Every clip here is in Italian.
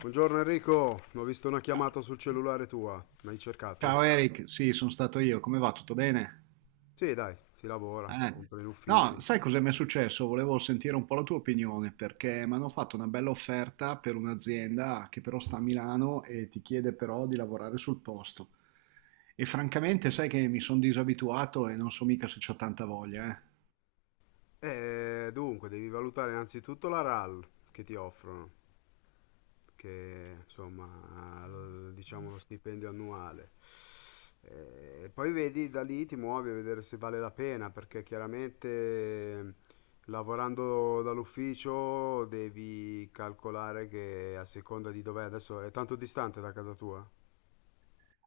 Buongiorno Enrico, ho visto una Ciao chiamata sul cellulare tua, l'hai cercato? Ciao Eric, sì, sono stato io. Come va? Tutto bene? Sì, dai, si lavora, Eh. sempre in No, ufficio. sai cosa mi è successo? Volevo sentire un po' la tua opinione perché mi hanno fatto una bella offerta per un'azienda che però sta a Milano e ti chiede però di lavorare sul posto. E francamente, sai che mi sono disabituato e non so mica se c'ho tanta voglia, eh. E dunque, devi valutare innanzitutto la RAL che ti offrono, che insomma, diciamo lo stipendio annuale. E poi vedi da lì ti muovi a vedere se vale la pena, perché chiaramente lavorando dall'ufficio devi calcolare che a seconda di dov'è adesso è tanto distante da casa tua?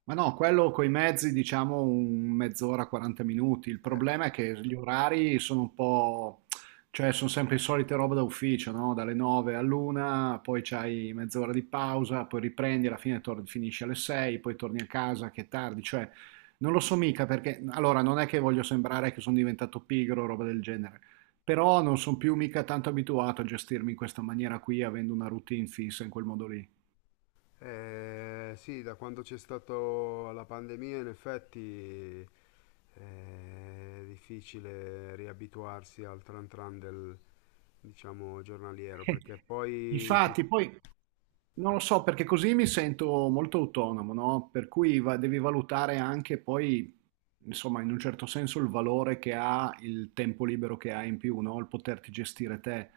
Ma no, quello coi mezzi diciamo un mezz'ora, 40 minuti. Il problema è che gli orari sono un po', cioè sono sempre le solite robe da ufficio, no? Dalle 9 all'una, poi c'hai mezz'ora di pausa, poi riprendi, alla fine finisci alle 6, poi torni a casa che è tardi, cioè non lo so mica perché, allora non è che voglio sembrare che sono diventato pigro o roba del genere, però non sono più mica tanto abituato a gestirmi in questa maniera qui, avendo una routine fissa in quel modo lì. Sì, da quando c'è stata la pandemia, in effetti è difficile riabituarsi al tran tran del, diciamo, giornaliero, perché poi sì, Infatti, poi non lo so, perché così mi sento molto autonomo, no? Per cui devi valutare anche poi, insomma, in un certo senso il valore che ha il tempo libero che hai in più, no? Il poterti gestire te.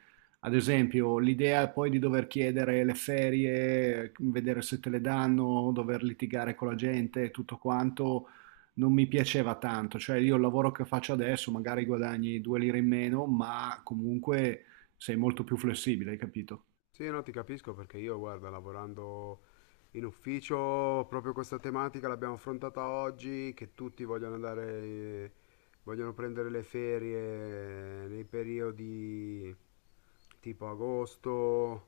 Ad esempio, l'idea poi di dover chiedere le ferie, vedere se te le danno, dover litigare con la gente, tutto quanto, non mi piaceva tanto. Cioè, io il lavoro che faccio adesso, magari guadagni due lire in meno, ma comunque sei molto più flessibile, hai capito? sì, no, ti capisco perché io, guarda, lavorando in ufficio, proprio questa tematica l'abbiamo affrontata oggi, che tutti vogliono andare, vogliono prendere le ferie nei periodi tipo agosto.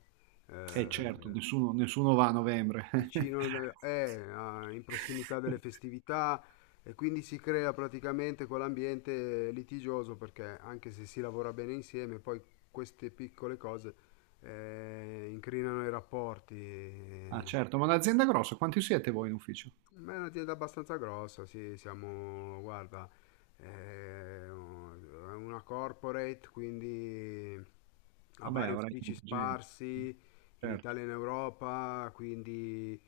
Eh certo, Eh, nessuno va a novembre. vicino, in prossimità delle festività e quindi si crea praticamente quell'ambiente litigioso perché anche se si lavora bene insieme, poi queste piccole cose incrinano i Ah rapporti. certo, ma un'azienda grossa, quanti siete voi in ufficio? Ma è un'azienda abbastanza grossa, sì, siamo, guarda, è una corporate, quindi ha Vabbè, vari avrai uffici tanta gente. sparsi in Certo. Italia e in Europa, quindi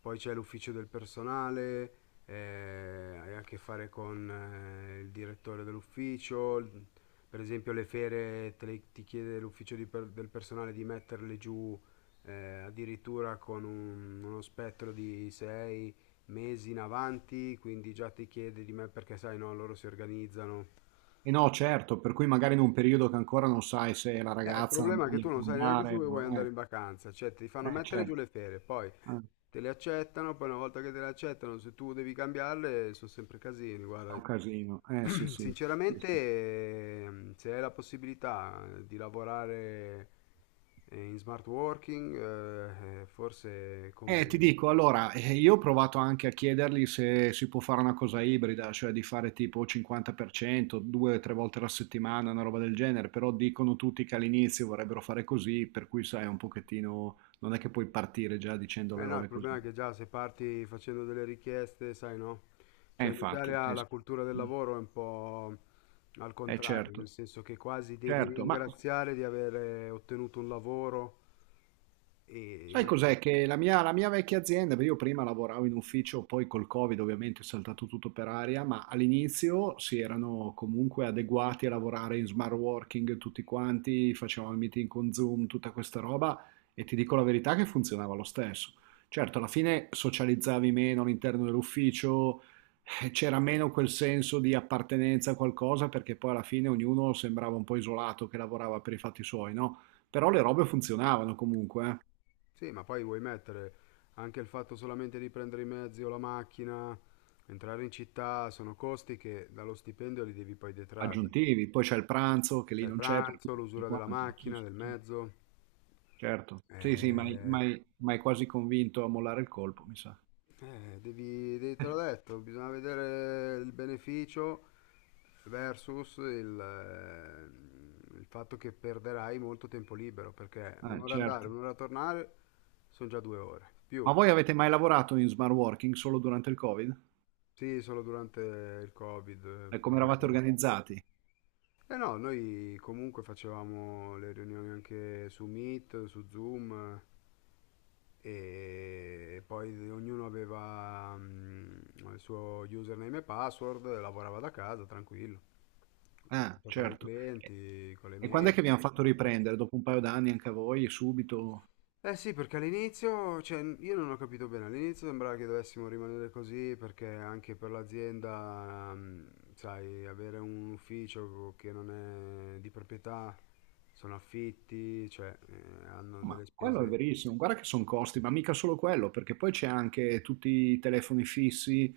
poi c'è l'ufficio del personale, eh, hai a che fare con il direttore dell'ufficio, per esempio le fere ti chiede l'ufficio del personale di metterle giù addirittura con uno spettro di 6 mesi in avanti, quindi già ti chiede di me perché sai, no, loro si organizzano. E no, certo, per cui magari in un periodo che ancora non sai se la Il ragazza problema è che tu voglia non sai neanche se andare, vuoi andare in vacanza, cioè ti fanno mettere giù certo, le fere, poi eh, te le accettano, poi una volta che te le accettano, se tu devi cambiarle, sono sempre casini, è guarda. un casino, eh sì sì, sì, sì, sì. Sinceramente, se hai la possibilità di lavorare in smart working, forse Ti conviene. dico, allora, io ho provato anche a chiedergli se si può fare una cosa ibrida, cioè di fare tipo 50%, due o tre volte alla settimana, una roba del genere, però dicono tutti che all'inizio vorrebbero fare così, per cui sai, un pochettino, non è che puoi partire già dicendo Eh le no, il robe così. problema è che già se parti facendo delle richieste, sai no? Cioè in Infatti, Italia sì, la sì. cultura del lavoro è un po' al contrario, nel Certo, senso che quasi devi certo, ma ringraziare di aver ottenuto un lavoro e in sai cos'è? anticipo. Che la mia vecchia azienda, perché io prima lavoravo in ufficio, poi col Covid ovviamente è saltato tutto per aria, ma all'inizio si erano comunque adeguati a lavorare in smart working tutti quanti, facevamo il meeting con Zoom, tutta questa roba e ti dico la verità che funzionava lo stesso. Certo, alla fine socializzavi meno all'interno dell'ufficio, c'era meno quel senso di appartenenza a qualcosa perché poi alla fine ognuno sembrava un po' isolato che lavorava per i fatti suoi, no? Però le robe funzionavano comunque, eh. Sì, ma poi vuoi mettere anche il fatto solamente di prendere i mezzi o la macchina, entrare in città, sono costi che dallo stipendio li devi poi detrarre. Aggiuntivi, poi c'è il pranzo che lì Cioè il non c'è per cui pranzo, tutto l'usura della quanto, no? Sì, macchina, sì, del sì, mezzo. certo. Sì, sì, ma Eh, hai quasi convinto a mollare il colpo, mi sa. Te l'ho detto, bisogna vedere il beneficio versus il fatto che perderai molto tempo libero, perché un'ora andare, Certo. un'ora tornare sono già due ore, Ma più voi avete mai lavorato in smart working solo durante il Covid? sì, solo durante il Covid, E come eravate organizzati? eh no, noi comunque facevamo le riunioni anche su Meet, su Zoom e poi ognuno aveva il suo username e password, lavorava da casa, tranquillo. Ah, Contattava i certo. E clienti con le e quando è mail. che vi hanno fatto eh, riprendere? Dopo un paio d'anni anche a voi, subito? Eh sì, perché all'inizio, cioè, io non ho capito bene, all'inizio sembrava che dovessimo rimanere così perché anche per l'azienda, sai, avere un ufficio che non è di proprietà, sono affitti, cioè, hanno Ma delle quello è spese. verissimo. Guarda che sono costi, ma mica solo quello, perché poi c'è anche tutti i telefoni fissi,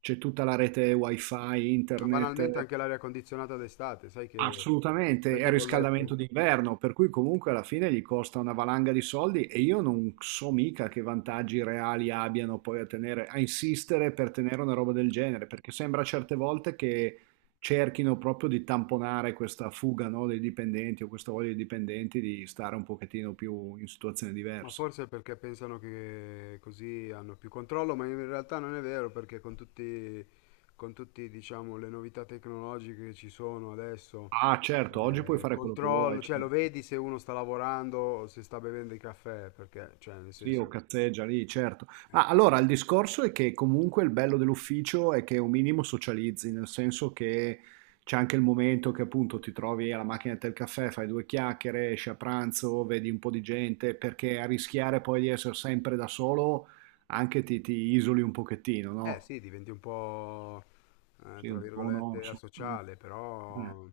c'è tutta la rete wifi, Ma internet. banalmente anche l'aria condizionata d'estate, Assolutamente, sai è che riscaldamento bollette? d'inverno, per cui comunque alla fine gli costa una valanga di soldi e io non so mica che vantaggi reali abbiano poi a tenere, a insistere per tenere una roba del genere, perché sembra certe volte che cerchino proprio di tamponare questa fuga, no, dei dipendenti o questa voglia dei dipendenti di stare un pochettino più in situazioni Ma diverse. forse è perché pensano che così hanno più controllo, ma in realtà non è vero perché con tutti, diciamo, le novità tecnologiche che ci sono adesso, Ah, certo, oggi puoi fare quello che vuoi, controllo, cioè lo certo. vedi se uno sta lavorando o se sta bevendo il caffè, perché, cioè, nel Sì, o senso, cazzeggia lì, certo. eh Ma allora il discorso è che comunque il bello dell'ufficio è che un minimo socializzi, nel senso che c'è anche il momento che appunto ti trovi alla macchina del caffè, fai due chiacchiere, esci a pranzo, vedi un po' di gente, perché a rischiare poi di essere sempre da solo anche ti isoli un pochettino, no? sì, diventi un po', Sì, tra un po' un virgolette, orso. asociale, però,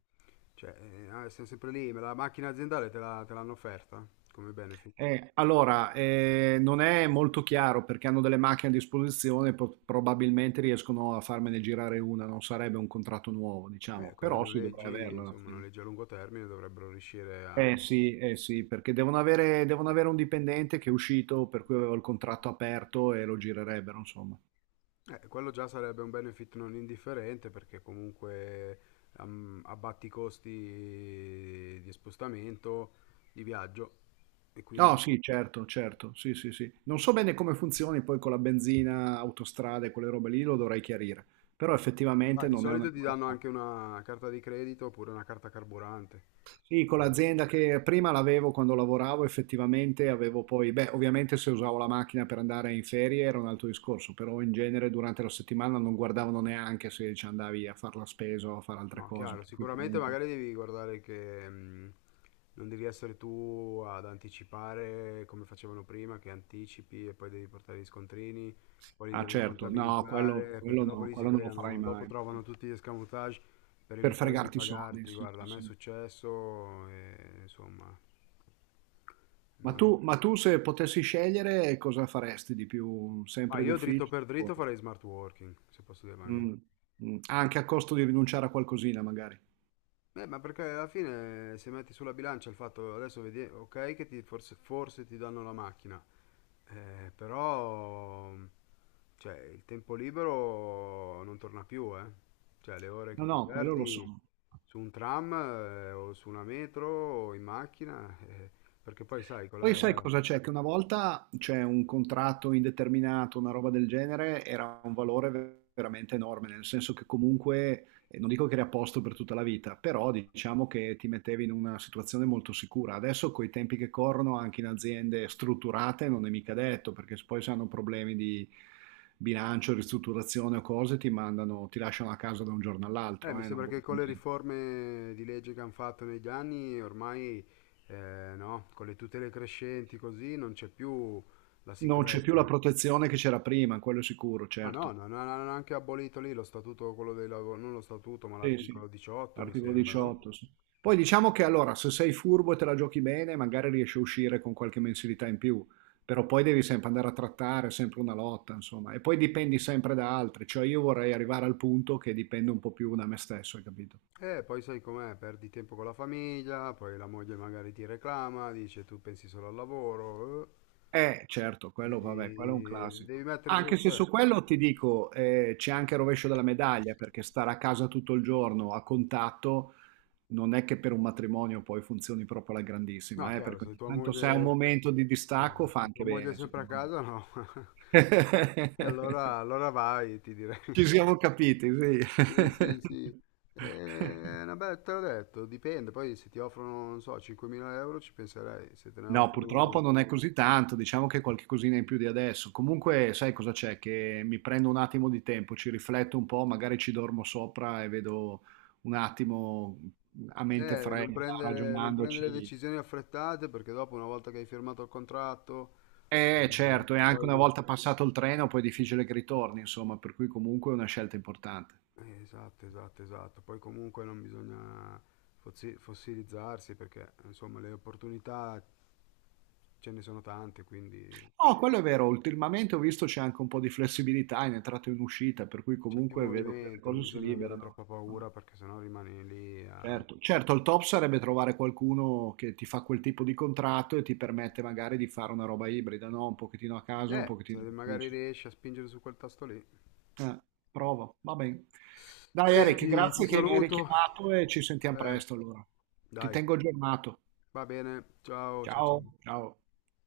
sei sempre lì, ma la macchina aziendale te l'hanno offerta come benefit. Allora, non è molto chiaro perché hanno delle macchine a disposizione, probabilmente riescono a farmene girare una, non sarebbe un contratto nuovo, diciamo, Con i però sì, dovrei noleggi, averla alla insomma, fine. noleggi a lungo termine dovrebbero riuscire a Sì, eh sì, perché devono avere un dipendente che è uscito, per cui avevo il contratto aperto e lo girerebbero, insomma. eh, quello già sarebbe un benefit non indifferente perché comunque abbatti i costi di spostamento, di viaggio e No, quindi sì, certo, certo, sì, sì, sì. Non so bene come funzioni poi con la benzina, autostrade, quelle robe lì, lo dovrei chiarire, però ma effettivamente di non è una solito ti danno roba. anche una carta di credito oppure una carta carburante. Sì, con l'azienda che prima l'avevo quando lavoravo, effettivamente avevo poi, beh, ovviamente se usavo la macchina per andare in ferie era un altro discorso, però in genere durante la settimana non guardavano neanche se ci andavi a fare la spesa o a fare altre No, cose, chiaro, per cui sicuramente comunque. magari devi guardare che non devi essere tu ad anticipare come facevano prima, che anticipi e poi devi portare gli scontrini, poi li Ah, devono certo, no, quello, contabilizzare, perché quello dopo no, lì si quello non lo farai creano, dopo mai, no, trovano tutti gli escamotage per per evitare di fregarti i soldi, pagarti. sì, Guarda, a sì, me è sì. successo e insomma, non Ma tu se potessi scegliere cosa faresti di più, ma sempre io dritto d'ufficio? per dritto farei smart working, se posso dire la mia. Mm, mm. Anche a costo di rinunciare a qualcosina, magari. Ma perché alla fine se metti sulla bilancia il fatto, adesso vedi, ok, che ti, forse, forse ti danno la macchina, eh, però, cioè, il tempo libero non torna più, eh. Cioè, le ore No, che tu no, quello lo so. perdi su un tram, o su una metro o in macchina, perché poi sai, con Poi sai la cosa c'è? Che una volta c'è un contratto indeterminato, una roba del genere, era un valore veramente enorme, nel senso che comunque, non dico che eri a posto per tutta la vita, però diciamo che ti mettevi in una situazione molto sicura. Adesso con i tempi che corrono, anche in aziende strutturate, non è mica detto, perché se poi se hanno problemi di bilancio, ristrutturazione o cose, ti mandano, ti lasciano a casa da un giorno all'altro, mi non sembra vuol che con dire le niente. riforme di legge che hanno fatto negli anni, ormai, no, con le tutele crescenti così, non c'è più la Non c'è più sicurezza. la protezione che c'era prima, quello è sicuro, Ma no, certo. non hanno anche abolito lì lo statuto, quello dei non lo statuto, ma Sì, sì, l'articolo 18, mi articolo sembra, no? 18, sì. Poi diciamo che allora, se sei furbo e te la giochi bene, magari riesci a uscire con qualche mensilità in più, però poi devi sempre andare a trattare, è sempre una lotta, insomma, e poi dipendi sempre da altri, cioè io vorrei arrivare al punto che dipendo un po' più da me stesso, hai capito? Poi sai com'è, perdi tempo con la famiglia, poi la moglie magari ti reclama, dice tu pensi solo al lavoro, Certo, quello vabbè, quello è un devi, devi classico. mettere su, Anche se cioè, su quello ti dico, c'è anche il rovescio della medaglia, perché stare a casa tutto il giorno a contatto. Non è che per un matrimonio poi funzioni proprio alla no, grandissima, chiaro, perché se ogni tua tanto se è un moglie, momento di distacco eh, fa se anche tua moglie è bene, sempre a secondo me. casa, no, allora, allora vai, ti direi. Ci siamo capiti, sì. Sì, sì, sì. Vabbè, te l'ho detto, dipende, poi se ti offrono, non so, 5.000 euro ci penserei, se te ne No, purtroppo offrono non è così tanto, diciamo che qualche cosina in più di adesso. Comunque, sai cosa c'è? Che mi prendo un attimo di tempo, ci rifletto un po', magari ci dormo sopra e vedo un attimo a mente eh, non fredda, prendere, non prendere ragionandoci. decisioni affrettate perché dopo una volta che hai firmato il contratto, Eh eh, certo, e anche poi... una di- volta passato il treno poi è difficile che ritorni, insomma, per cui comunque è una scelta importante. Esatto, esatto, esatto. Poi comunque non bisogna fossilizzarsi perché insomma le opportunità ce ne sono tante, quindi Oh, quello è vero, ultimamente ho visto c'è anche un po' di flessibilità in entrata e in uscita, per cui c'è più comunque vedo che le movimento, non cose si bisogna avere liberano, troppa no? paura perché sennò rimani lì a Certo, certo, il top sarebbe trovare qualcuno che ti fa quel tipo di contratto e ti permette magari di fare una roba ibrida, no? Un pochettino a casa e un eh, se pochettino in magari ufficio. riesci a spingere su quel tasto lì. Eh, provo, va bene. Dai Eric, Senti, ti grazie che mi hai saluto. richiamato e ci sentiamo Eh, presto allora. Ti dai, tengo aggiornato. va bene, ciao, ciao, Ciao, ciao. ciao.